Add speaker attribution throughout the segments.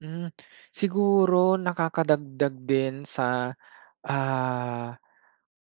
Speaker 1: Hmm, siguro nakakadagdag din sa, ah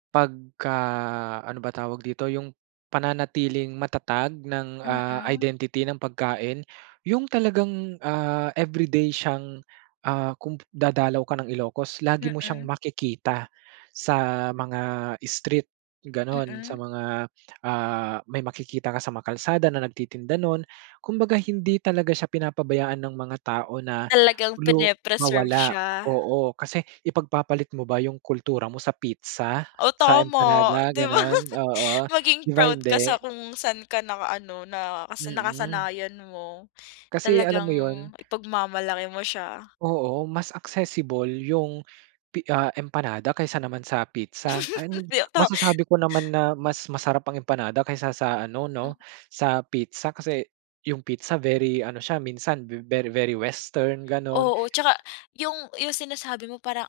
Speaker 1: pagka-ano ba tawag dito yung pananatiling matatag ng, ah,
Speaker 2: Mm.
Speaker 1: identity ng pagkain. Yung talagang, ah, everyday siyang, ah, kung p dadalaw ka ng Ilocos, lagi mo siyang
Speaker 2: Mm.
Speaker 1: makikita sa mga street ganon, sa
Speaker 2: Mm.
Speaker 1: mga, ah, may makikita ka sa mga kalsada na nagtitinda nun. Kumbaga, hindi talaga siya pinapabayaan ng mga tao na
Speaker 2: Talagang
Speaker 1: lu
Speaker 2: prene-preserve
Speaker 1: mawala
Speaker 2: siya.
Speaker 1: oo. Kasi ipagpapalit mo ba yung kultura mo sa pizza,
Speaker 2: Oh
Speaker 1: sa
Speaker 2: tama,
Speaker 1: empanada
Speaker 2: di ba?
Speaker 1: ganon? Oo,
Speaker 2: Maging
Speaker 1: 'di ba
Speaker 2: proud ka
Speaker 1: hindi?
Speaker 2: sa kung saan ka naka ano nakas
Speaker 1: Mm.
Speaker 2: nakasanayan mo.
Speaker 1: Kasi alam
Speaker 2: Talagang
Speaker 1: mo 'yun.
Speaker 2: ipagmamalaki mo siya.
Speaker 1: Oo, mas accessible yung pi ah, empanada kaysa naman sa pizza. And,
Speaker 2: Dito.
Speaker 1: masasabi ko naman na mas masarap ang empanada kaysa sa ano
Speaker 2: Hmm.
Speaker 1: no, sa pizza kasi yung pizza, very ano siya, minsan ve very western ganon.
Speaker 2: Oo, at saka yung, yung sinasabi mo, parang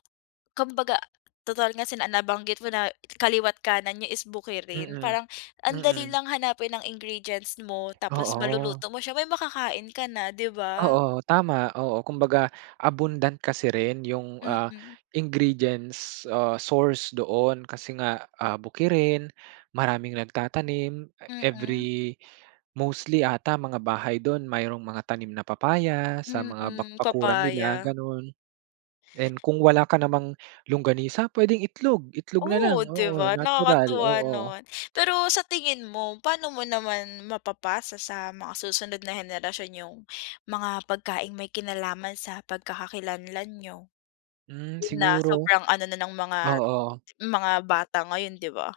Speaker 2: kumbaga, total nga sina nabanggit mo na kaliwa't kanan niyo is bukirin,
Speaker 1: Mm,
Speaker 2: parang ang dali
Speaker 1: mm.
Speaker 2: lang hanapin ng ingredients mo tapos
Speaker 1: Oo.
Speaker 2: maluluto mo siya, may makakain ka na, 'di ba?
Speaker 1: Oo, tama, oo. Kumbaga abundant kasi rin yung, ah,
Speaker 2: Mm.
Speaker 1: ingredients, ah, source doon, kasi nga, ah, bukirin, maraming nagtatanim. E every
Speaker 2: Mm.
Speaker 1: mostly 'ata mga bahay dun, mayroon mga tanim na papaya sa mga bak
Speaker 2: Mm,
Speaker 1: bakuran nila,
Speaker 2: papaya.
Speaker 1: ganon. And kung wala ka namang longganisa, pwedeng itlog itlog na
Speaker 2: Oh
Speaker 1: lang,
Speaker 2: 'di
Speaker 1: oo,
Speaker 2: ba,
Speaker 1: natural,
Speaker 2: nakakatuwa
Speaker 1: oo.
Speaker 2: naman. Pero sa tingin mo, paano mo naman mapapasa sa mga susunod na henerasyon yung mga pagkaing may kinalaman sa pagkakakilanlan niyo
Speaker 1: Hmm
Speaker 2: na
Speaker 1: siguro
Speaker 2: sobrang ano na ng mga
Speaker 1: oo.
Speaker 2: mga bata ngayon, 'di ba?